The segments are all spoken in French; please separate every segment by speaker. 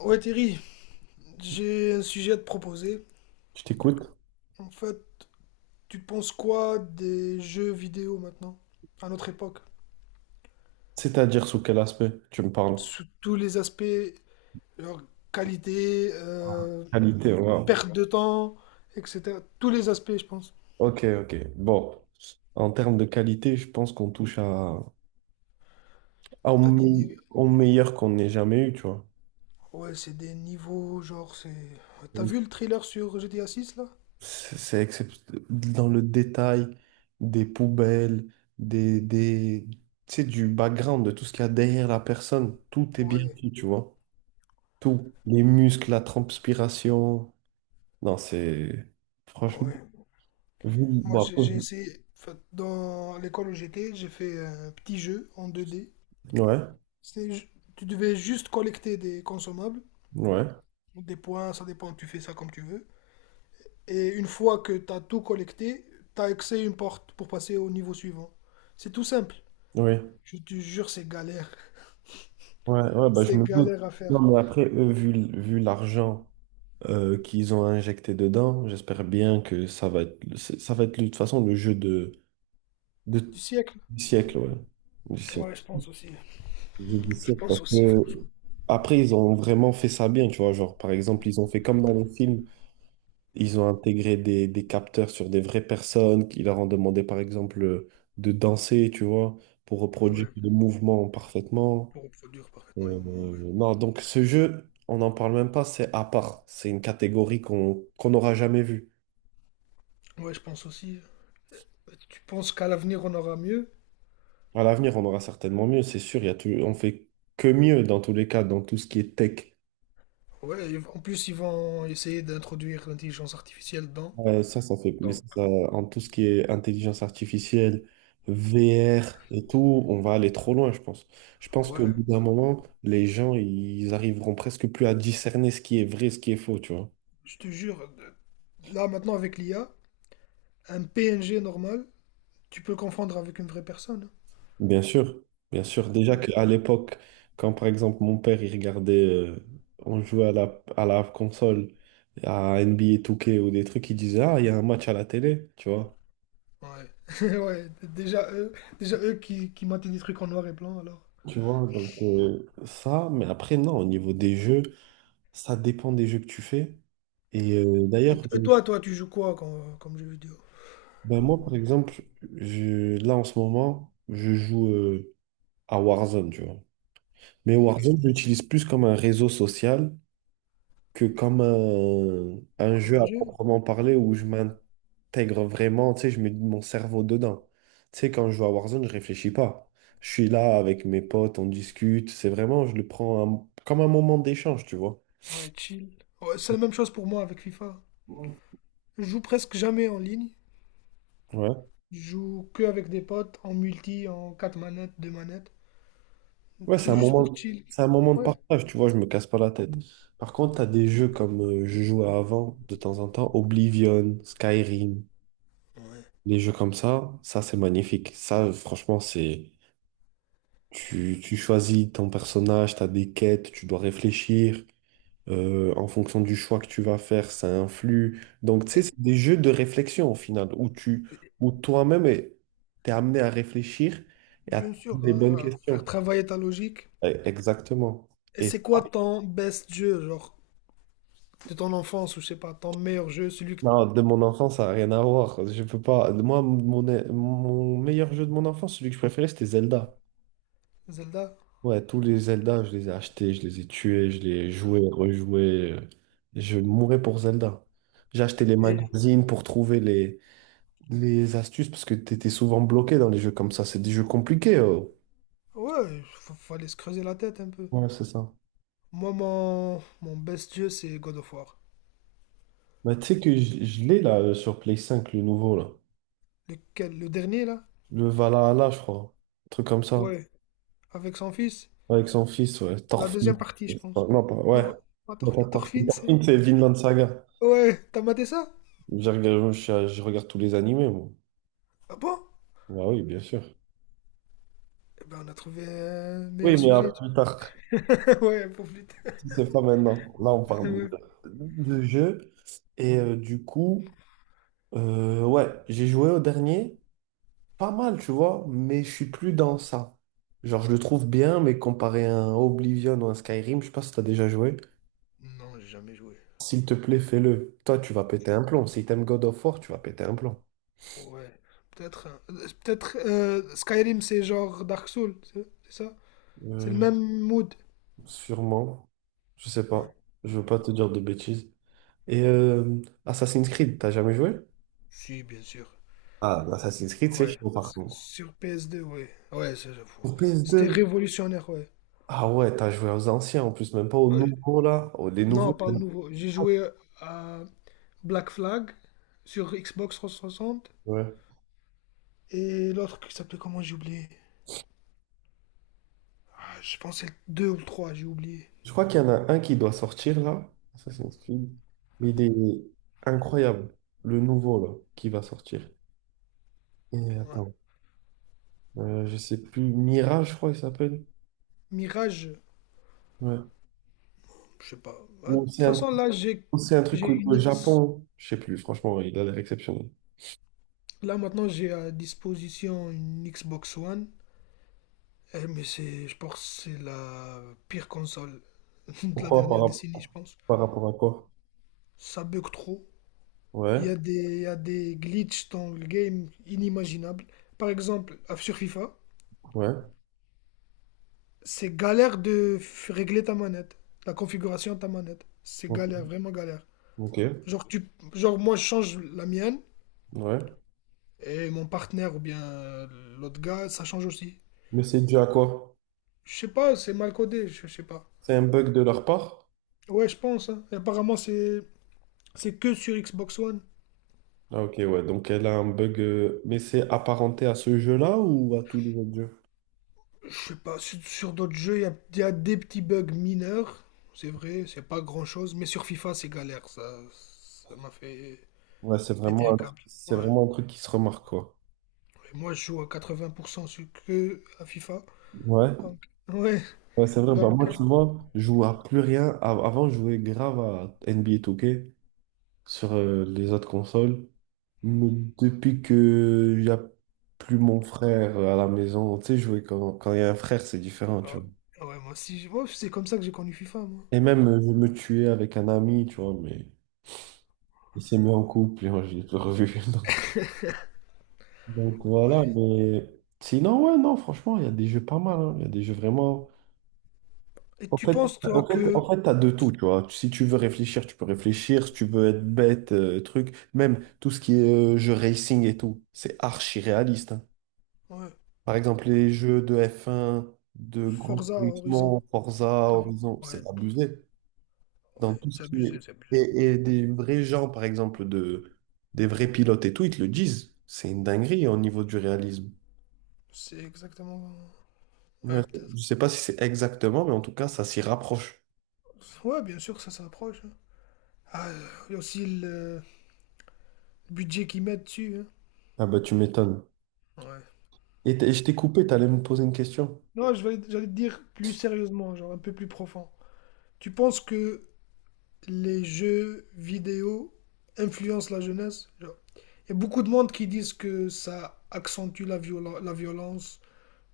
Speaker 1: Ouais Thierry, j'ai un sujet à te proposer.
Speaker 2: Je t'écoute.
Speaker 1: En fait, tu penses quoi des jeux vidéo maintenant, à notre époque?
Speaker 2: C'est-à-dire sous quel aspect tu me parles?
Speaker 1: Sous tous les aspects, leur qualité,
Speaker 2: Qualité, wow.
Speaker 1: perte de temps, etc. Tous les aspects, je pense.
Speaker 2: Ok, ok. Bon, en termes de qualité, je pense qu'on touche à, à au,
Speaker 1: T'as des
Speaker 2: me-
Speaker 1: ni-
Speaker 2: au meilleur qu'on n'ait jamais eu, tu vois.
Speaker 1: Ouais, c'est des niveaux, genre, c'est... T'as vu le trailer sur GTA 6, là?
Speaker 2: C'est c'est excep- Dans le détail des poubelles, des, des, tu sais, du background, de tout ce qu'il y a derrière la personne. Tout est bien
Speaker 1: Ouais,
Speaker 2: fait, tu vois. Tout. Les muscles, la transpiration. Non, Franchement.
Speaker 1: ouais.
Speaker 2: vu...
Speaker 1: Moi,
Speaker 2: Bah,
Speaker 1: j'ai essayé... En fait, dans l'école où j'étais, j'ai fait un petit jeu en 2D.
Speaker 2: ouais,
Speaker 1: C'est... ju- Tu devais juste collecter des consommables,
Speaker 2: ouais, ouais.
Speaker 1: des points, ça dépend, tu fais ça comme tu veux. Et une fois que tu as tout collecté, tu as accès à une porte pour passer au niveau suivant. C'est tout simple.
Speaker 2: Oui.
Speaker 1: Je te jure, c'est galère.
Speaker 2: Ouais, ouais, bah, je
Speaker 1: C'est
Speaker 2: me doute.
Speaker 1: galère à
Speaker 2: Non,
Speaker 1: faire.
Speaker 2: mais après, eux, vu l'argent qu'ils ont injecté dedans, j'espère bien que ça va être de toute façon le jeu
Speaker 1: Du
Speaker 2: de,
Speaker 1: siècle.
Speaker 2: du siècle, ouais. Du siècle.
Speaker 1: Ouais, je pense aussi.
Speaker 2: Le jeu du
Speaker 1: Je
Speaker 2: siècle, parce
Speaker 1: pense
Speaker 2: que
Speaker 1: aussi, franchement.
Speaker 2: après, ils ont vraiment fait ça bien, tu vois. Genre, par exemple, ils ont fait comme dans les films, ils ont intégré des capteurs sur des vraies personnes qui leur ont demandé, par exemple, de danser, tu vois, pour reproduire
Speaker 1: Ouais,
Speaker 2: le mouvement parfaitement.
Speaker 1: pour reproduire parfaitement les
Speaker 2: Euh,
Speaker 1: mouvements, ouais.
Speaker 2: non, donc ce jeu, on n'en parle même pas, c'est à part. C'est une catégorie qu'on n'aura jamais vue.
Speaker 1: Ouais, je pense aussi. Tu penses qu'à l'avenir, on aura mieux.
Speaker 2: À l'avenir, on aura certainement mieux, c'est sûr. Il y a tout, on fait que mieux dans tous les cas, dans tout ce qui est tech.
Speaker 1: Ouais, et en plus, ils vont essayer d'introduire l'intelligence artificielle dedans.
Speaker 2: Ça, ça fait, mais ça,
Speaker 1: Donc,
Speaker 2: ça- En tout ce qui est intelligence artificielle, VR et tout, on va aller trop loin, je pense. Je pense qu'au
Speaker 1: ouais,
Speaker 2: bout d'un moment, les gens, ils arriveront presque plus à discerner ce qui est vrai, ce qui est faux, tu vois.
Speaker 1: je te jure, là maintenant avec l'IA, un PNG normal, tu peux le confondre avec une vraie personne.
Speaker 2: Bien sûr, bien sûr. Déjà
Speaker 1: Ouais.
Speaker 2: qu'à l'époque, quand par exemple mon père il regardait, on jouait à la console, à NBA 2K ou des trucs, il disait Ah, il y a un match à la télé, tu vois.
Speaker 1: Ouais. Ouais. Déjà eux qui mettent des trucs en noir et blanc alors.
Speaker 2: Tu vois, donc ça, mais après, non, au niveau des jeux, ça dépend des jeux que tu fais. Et
Speaker 1: Et,
Speaker 2: d'ailleurs,
Speaker 1: et toi, toi, tu joues quoi comme, comme jeu vidéo?
Speaker 2: ben moi par exemple, là en ce moment, je joue à Warzone, tu vois. Mais
Speaker 1: Ok.
Speaker 2: Warzone, je l'utilise plus comme un réseau social que comme un
Speaker 1: Comme
Speaker 2: jeu
Speaker 1: un
Speaker 2: à
Speaker 1: jeu?
Speaker 2: proprement parler où je m'intègre vraiment, tu sais, je mets mon cerveau dedans. Tu sais, quand je joue à Warzone, je réfléchis pas. Je suis là avec mes potes, on discute. C'est vraiment, je le prends comme un moment d'échange, tu vois.
Speaker 1: Ouais, chill. Ouais, c'est la même chose pour moi avec FIFA.
Speaker 2: Ouais.
Speaker 1: Je joue presque jamais en ligne. Je joue que avec des potes, en multi, en 4 manettes, 2 manettes.
Speaker 2: Ouais,
Speaker 1: C'est juste pour chill.
Speaker 2: c'est un moment de
Speaker 1: Ouais.
Speaker 2: partage, tu vois, je me casse pas la tête. Par contre, tu as des jeux comme je jouais avant, de temps en temps, Oblivion, Skyrim,
Speaker 1: Ouais.
Speaker 2: les jeux comme ça c'est magnifique. Ça, franchement, c'est. Tu choisis ton personnage, tu as des quêtes, tu dois réfléchir. En fonction du choix que tu vas faire, ça influe. Donc, tu sais,
Speaker 1: Et
Speaker 2: c'est des jeux de réflexion au final, où toi-même, t'es amené à réfléchir et à
Speaker 1: bien
Speaker 2: te poser
Speaker 1: sûr,
Speaker 2: des bonnes
Speaker 1: faire
Speaker 2: questions.
Speaker 1: travailler ta logique.
Speaker 2: Eh, exactement.
Speaker 1: Et
Speaker 2: Et
Speaker 1: c'est quoi ton best jeu, genre, de ton enfance ou je sais pas, ton meilleur jeu, celui...
Speaker 2: non, de mon enfance, ça n'a rien à voir. Je peux pas. Moi, mon meilleur jeu de mon enfance, celui que je préférais, c'était Zelda.
Speaker 1: Zelda.
Speaker 2: Ouais, tous les Zelda, je les ai achetés, je les ai tués, je les ai joués, rejoués. Je mourais pour Zelda. J'ai acheté les
Speaker 1: Et
Speaker 2: magazines pour trouver les astuces parce que t'étais souvent bloqué dans les jeux comme ça. C'est des jeux compliqués. Oh.
Speaker 1: ouais, fallait se creuser la tête un peu.
Speaker 2: Ouais, c'est ça.
Speaker 1: Moi, mon best jeu, c'est God of War.
Speaker 2: Mais tu sais que je l'ai là sur Play 5, le nouveau là.
Speaker 1: Lequel, le dernier, là?
Speaker 2: Le Valhalla, je crois. Un truc comme ça.
Speaker 1: Ouais, avec son fils.
Speaker 2: Avec son fils, ouais.
Speaker 1: La
Speaker 2: Thorfinn.
Speaker 1: deuxième partie, je pense.
Speaker 2: Non, pas, ouais.
Speaker 1: Non, pas
Speaker 2: Non, pas
Speaker 1: Thorfinn.
Speaker 2: Thorfinn.
Speaker 1: Thorfinn, c'est...
Speaker 2: Thorfinn, c'est Vinland Saga.
Speaker 1: Ouais, t'as maté ça?
Speaker 2: Je regarde tous les animés, moi.
Speaker 1: Ah bon?
Speaker 2: Bah oui, bien sûr.
Speaker 1: Eh ben, on a trouvé un
Speaker 2: Oui,
Speaker 1: meilleur
Speaker 2: mais à
Speaker 1: sujet.
Speaker 2: plus tard.
Speaker 1: Ouais, pour plus tard.
Speaker 2: Si c'est pas maintenant. Là, on parle
Speaker 1: Ouais.
Speaker 2: de, de jeu. Et du coup, ouais, j'ai joué au dernier. Pas mal, tu vois, mais je suis plus dans ça. Genre, je le trouve bien, mais comparé à un Oblivion ou un Skyrim, je sais pas si t'as déjà joué.
Speaker 1: Non, j'ai jamais joué.
Speaker 2: S'il te plaît, fais-le. Toi, tu vas péter un plomb. Si t'aimes God of War, tu vas péter un plomb.
Speaker 1: Ouais, peut-être... peut-être Skyrim, c'est genre Dark Souls, c'est ça? C'est le
Speaker 2: Euh,
Speaker 1: même mood.
Speaker 2: Sûrement. Je sais
Speaker 1: Ouais.
Speaker 2: pas. Je veux pas te dire de bêtises. Et Assassin's Creed, t'as jamais joué?
Speaker 1: Si, bien sûr.
Speaker 2: Ah, Assassin's Creed, c'est
Speaker 1: Ouais,
Speaker 2: chaud par
Speaker 1: parce que
Speaker 2: contre.
Speaker 1: sur PS2, ouais. Ouais, ça, j'avoue.
Speaker 2: Pour
Speaker 1: C'était
Speaker 2: PS2?
Speaker 1: révolutionnaire, ouais.
Speaker 2: Ah ouais, t'as joué aux anciens en plus, même pas aux
Speaker 1: Ouais.
Speaker 2: nouveaux là. Oh, les
Speaker 1: Non,
Speaker 2: nouveaux,
Speaker 1: pas
Speaker 2: il
Speaker 1: au
Speaker 2: y en a
Speaker 1: nouveau. J'ai
Speaker 2: pas,
Speaker 1: joué à Black Flag sur Xbox 360
Speaker 2: ouais.
Speaker 1: et l'autre qui s'appelait comment j'ai oublié. Ah, je pensais 2 ou 3, j'ai oublié.
Speaker 2: Je crois qu'il y en a un qui doit sortir là, Assassin's Creed. Mais il est incroyable, le nouveau là, qui va sortir. Et
Speaker 1: Ouais.
Speaker 2: attends, je sais plus, Mirage, je crois qu'il s'appelle.
Speaker 1: Mirage,
Speaker 2: Ouais.
Speaker 1: je sais pas. Ah, de
Speaker 2: Ou
Speaker 1: toute
Speaker 2: c'est un,
Speaker 1: façon, là,
Speaker 2: ou c'est un truc
Speaker 1: j'ai
Speaker 2: au
Speaker 1: une
Speaker 2: au
Speaker 1: X.
Speaker 2: Japon, je sais plus, franchement, il a l'air exceptionnel.
Speaker 1: Là, maintenant, j'ai à disposition une Xbox One. Eh, mais c'est, je pense que c'est la pire console de la
Speaker 2: Pourquoi par,
Speaker 1: dernière
Speaker 2: rap-
Speaker 1: décennie, je pense.
Speaker 2: par rapport à quoi?
Speaker 1: Ça bug trop.
Speaker 2: Ouais,
Speaker 1: Il y a des glitches dans le game inimaginables. Par exemple, sur FIFA,
Speaker 2: ouais,
Speaker 1: c'est galère de régler ta manette, la configuration de ta manette. C'est
Speaker 2: ok,
Speaker 1: galère, vraiment galère.
Speaker 2: ok,
Speaker 1: Genre, tu, genre moi, je change la mienne
Speaker 2: ouais.
Speaker 1: et mon partenaire ou bien l'autre gars, ça change aussi.
Speaker 2: Mais c'est dû à quoi?
Speaker 1: Je sais pas, c'est mal codé, je sais pas.
Speaker 2: C'est un bug de leur part?
Speaker 1: Ouais, je pense, hein. Et apparemment, c'est que sur Xbox One.
Speaker 2: Ah, ok, ouais, donc elle a un bug, mais c'est apparenté à ce jeu-là ou à tous les autres jeux?
Speaker 1: Je sais pas, sur d'autres jeux, il y a des petits bugs mineurs, c'est vrai, c'est pas grand-chose, mais sur FIFA, c'est galère, ça m'a fait
Speaker 2: Ouais,
Speaker 1: péter un câble. Ouais.
Speaker 2: c'est vraiment un truc qui se remarque, quoi.
Speaker 1: Et moi, je joue à 80% sur que à FIFA,
Speaker 2: Ouais,
Speaker 1: donc, ouais,
Speaker 2: ouais, c'est vrai. Bah, moi,
Speaker 1: donc, euh,
Speaker 2: tu vois, je joue à plus rien. Avant, je jouais grave à NBA 2K sur les autres consoles. Mais depuis que il n'y a plus mon frère à la maison, tu sais, jouer quand il y a un frère, c'est différent, tu vois.
Speaker 1: ouais, Ouais, moi aussi, moi, c'est comme ça que j'ai connu FIFA, moi.
Speaker 2: Et même, je me tuais avec un ami, tu vois, mais il s'est mis en couple et moi, je l'ai plus revu. Donc voilà,
Speaker 1: Ouais.
Speaker 2: mais sinon, ouais, non, franchement, il y a des jeux pas mal. Hein. Il y a des jeux vraiment.
Speaker 1: Et
Speaker 2: En
Speaker 1: tu
Speaker 2: fait,
Speaker 1: penses, toi, que...
Speaker 2: en fait, t'as de tout, tu vois. Si tu veux réfléchir, tu peux réfléchir. Si tu veux être bête, truc. Même tout ce qui est jeu racing et tout, c'est archi réaliste. Hein.
Speaker 1: Ouais,
Speaker 2: Par exemple, les jeux de f un de Grand
Speaker 1: Forza Horizon,
Speaker 2: Turismo, Forza,
Speaker 1: t'as vu?
Speaker 2: Horizon,
Speaker 1: Ouais,
Speaker 2: c'est abusé. Dans
Speaker 1: ouais,
Speaker 2: tout ce
Speaker 1: c'est
Speaker 2: qui
Speaker 1: abusé,
Speaker 2: est.
Speaker 1: c'est abusé.
Speaker 2: Et des vrais gens, par exemple, des vrais pilotes et tout, ils te le disent. C'est une dinguerie au niveau du réalisme.
Speaker 1: C'est exactement,
Speaker 2: Ouais,
Speaker 1: ouais, peut-être.
Speaker 2: je sais pas si c'est exactement, mais en tout cas, ça s'y rapproche.
Speaker 1: Ouais, bien sûr, ça s'approche, hein. Ah, il y a aussi le... le budget qu'ils mettent dessus, hein.
Speaker 2: Ah bah tu m'étonnes.
Speaker 1: Ouais.
Speaker 2: Et je t'ai coupé, t'allais me poser une question.
Speaker 1: Non, j'allais te dire plus sérieusement, genre un peu plus profond. Tu penses que les jeux vidéo influencent la jeunesse? Genre, il y a beaucoup de monde qui disent que ça accentue la la violence,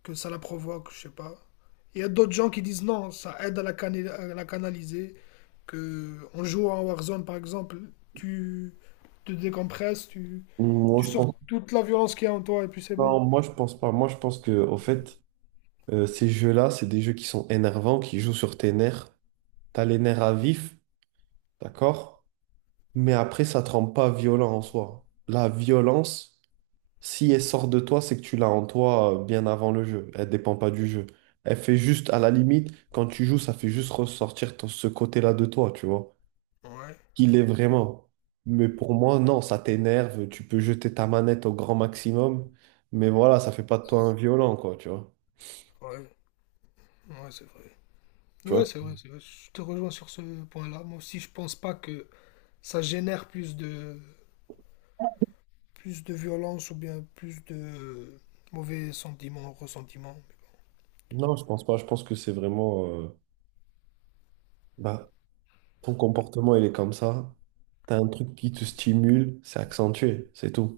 Speaker 1: que ça la provoque, je sais pas. Il y a d'autres gens qui disent non, ça aide à la, à la canaliser, que en jouant à Warzone par exemple, tu te décompresses,
Speaker 2: Moi,
Speaker 1: tu
Speaker 2: je
Speaker 1: sors
Speaker 2: pense...
Speaker 1: toute la violence qu'il y a en toi et puis c'est
Speaker 2: Non,
Speaker 1: bon.
Speaker 2: moi, je pense pas. Moi, je pense que, au fait, ces jeux-là, c'est des jeux qui sont énervants, qui jouent sur tes nerfs. T'as les nerfs à vif, d'accord? Mais après, ça te rend pas violent en soi. La violence, si elle sort de toi, c'est que tu l'as en toi bien avant le jeu. Elle dépend pas du jeu. Elle fait juste, à la limite, quand tu joues, ça fait juste ressortir ce côté-là de toi, tu vois,
Speaker 1: Ouais,
Speaker 2: qu'il est vraiment. Mais pour moi, non, ça t'énerve, tu peux jeter ta manette au grand maximum, mais voilà, ça fait pas de toi un violent, quoi, tu vois.
Speaker 1: ouais. Ouais, c'est vrai.
Speaker 2: Tu
Speaker 1: Ouais,
Speaker 2: vois?
Speaker 1: c'est vrai, c'est vrai. Je te rejoins sur ce point-là. Moi aussi, je pense pas que ça génère plus de violence ou bien plus de mauvais sentiments, ressentiments.
Speaker 2: Non, je pense pas, je pense que c'est vraiment, bah, ton comportement, il est comme ça, t'as un truc qui te stimule, c'est accentué, c'est tout.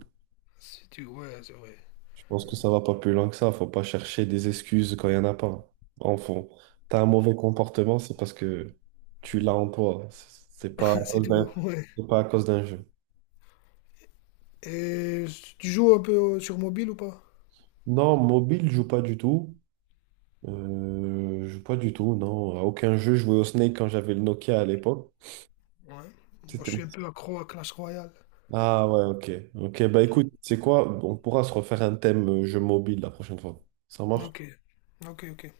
Speaker 1: Si tu... Ouais, c'est vrai.
Speaker 2: Je pense que ça va pas plus loin que ça, faut pas chercher des excuses quand il y en a pas. En fond, t'as un mauvais comportement, c'est parce que tu l'as en toi, c'est pas à
Speaker 1: C'est
Speaker 2: cause
Speaker 1: tout, ouais.
Speaker 2: d'un jeu.
Speaker 1: Et tu joues un peu sur mobile ou pas?
Speaker 2: Non, mobile, je joue pas du tout. Pas du tout, non. À aucun jeu, je jouais au Snake quand j'avais le Nokia à l'époque.
Speaker 1: Ouais. Moi, je
Speaker 2: C'était...
Speaker 1: suis un peu accro à Clash Royale.
Speaker 2: Ah ouais, ok. Ok, bah écoute, c'est quoi? On pourra se refaire un thème jeu mobile la prochaine fois. Ça marche?
Speaker 1: Ok. Ok, ok.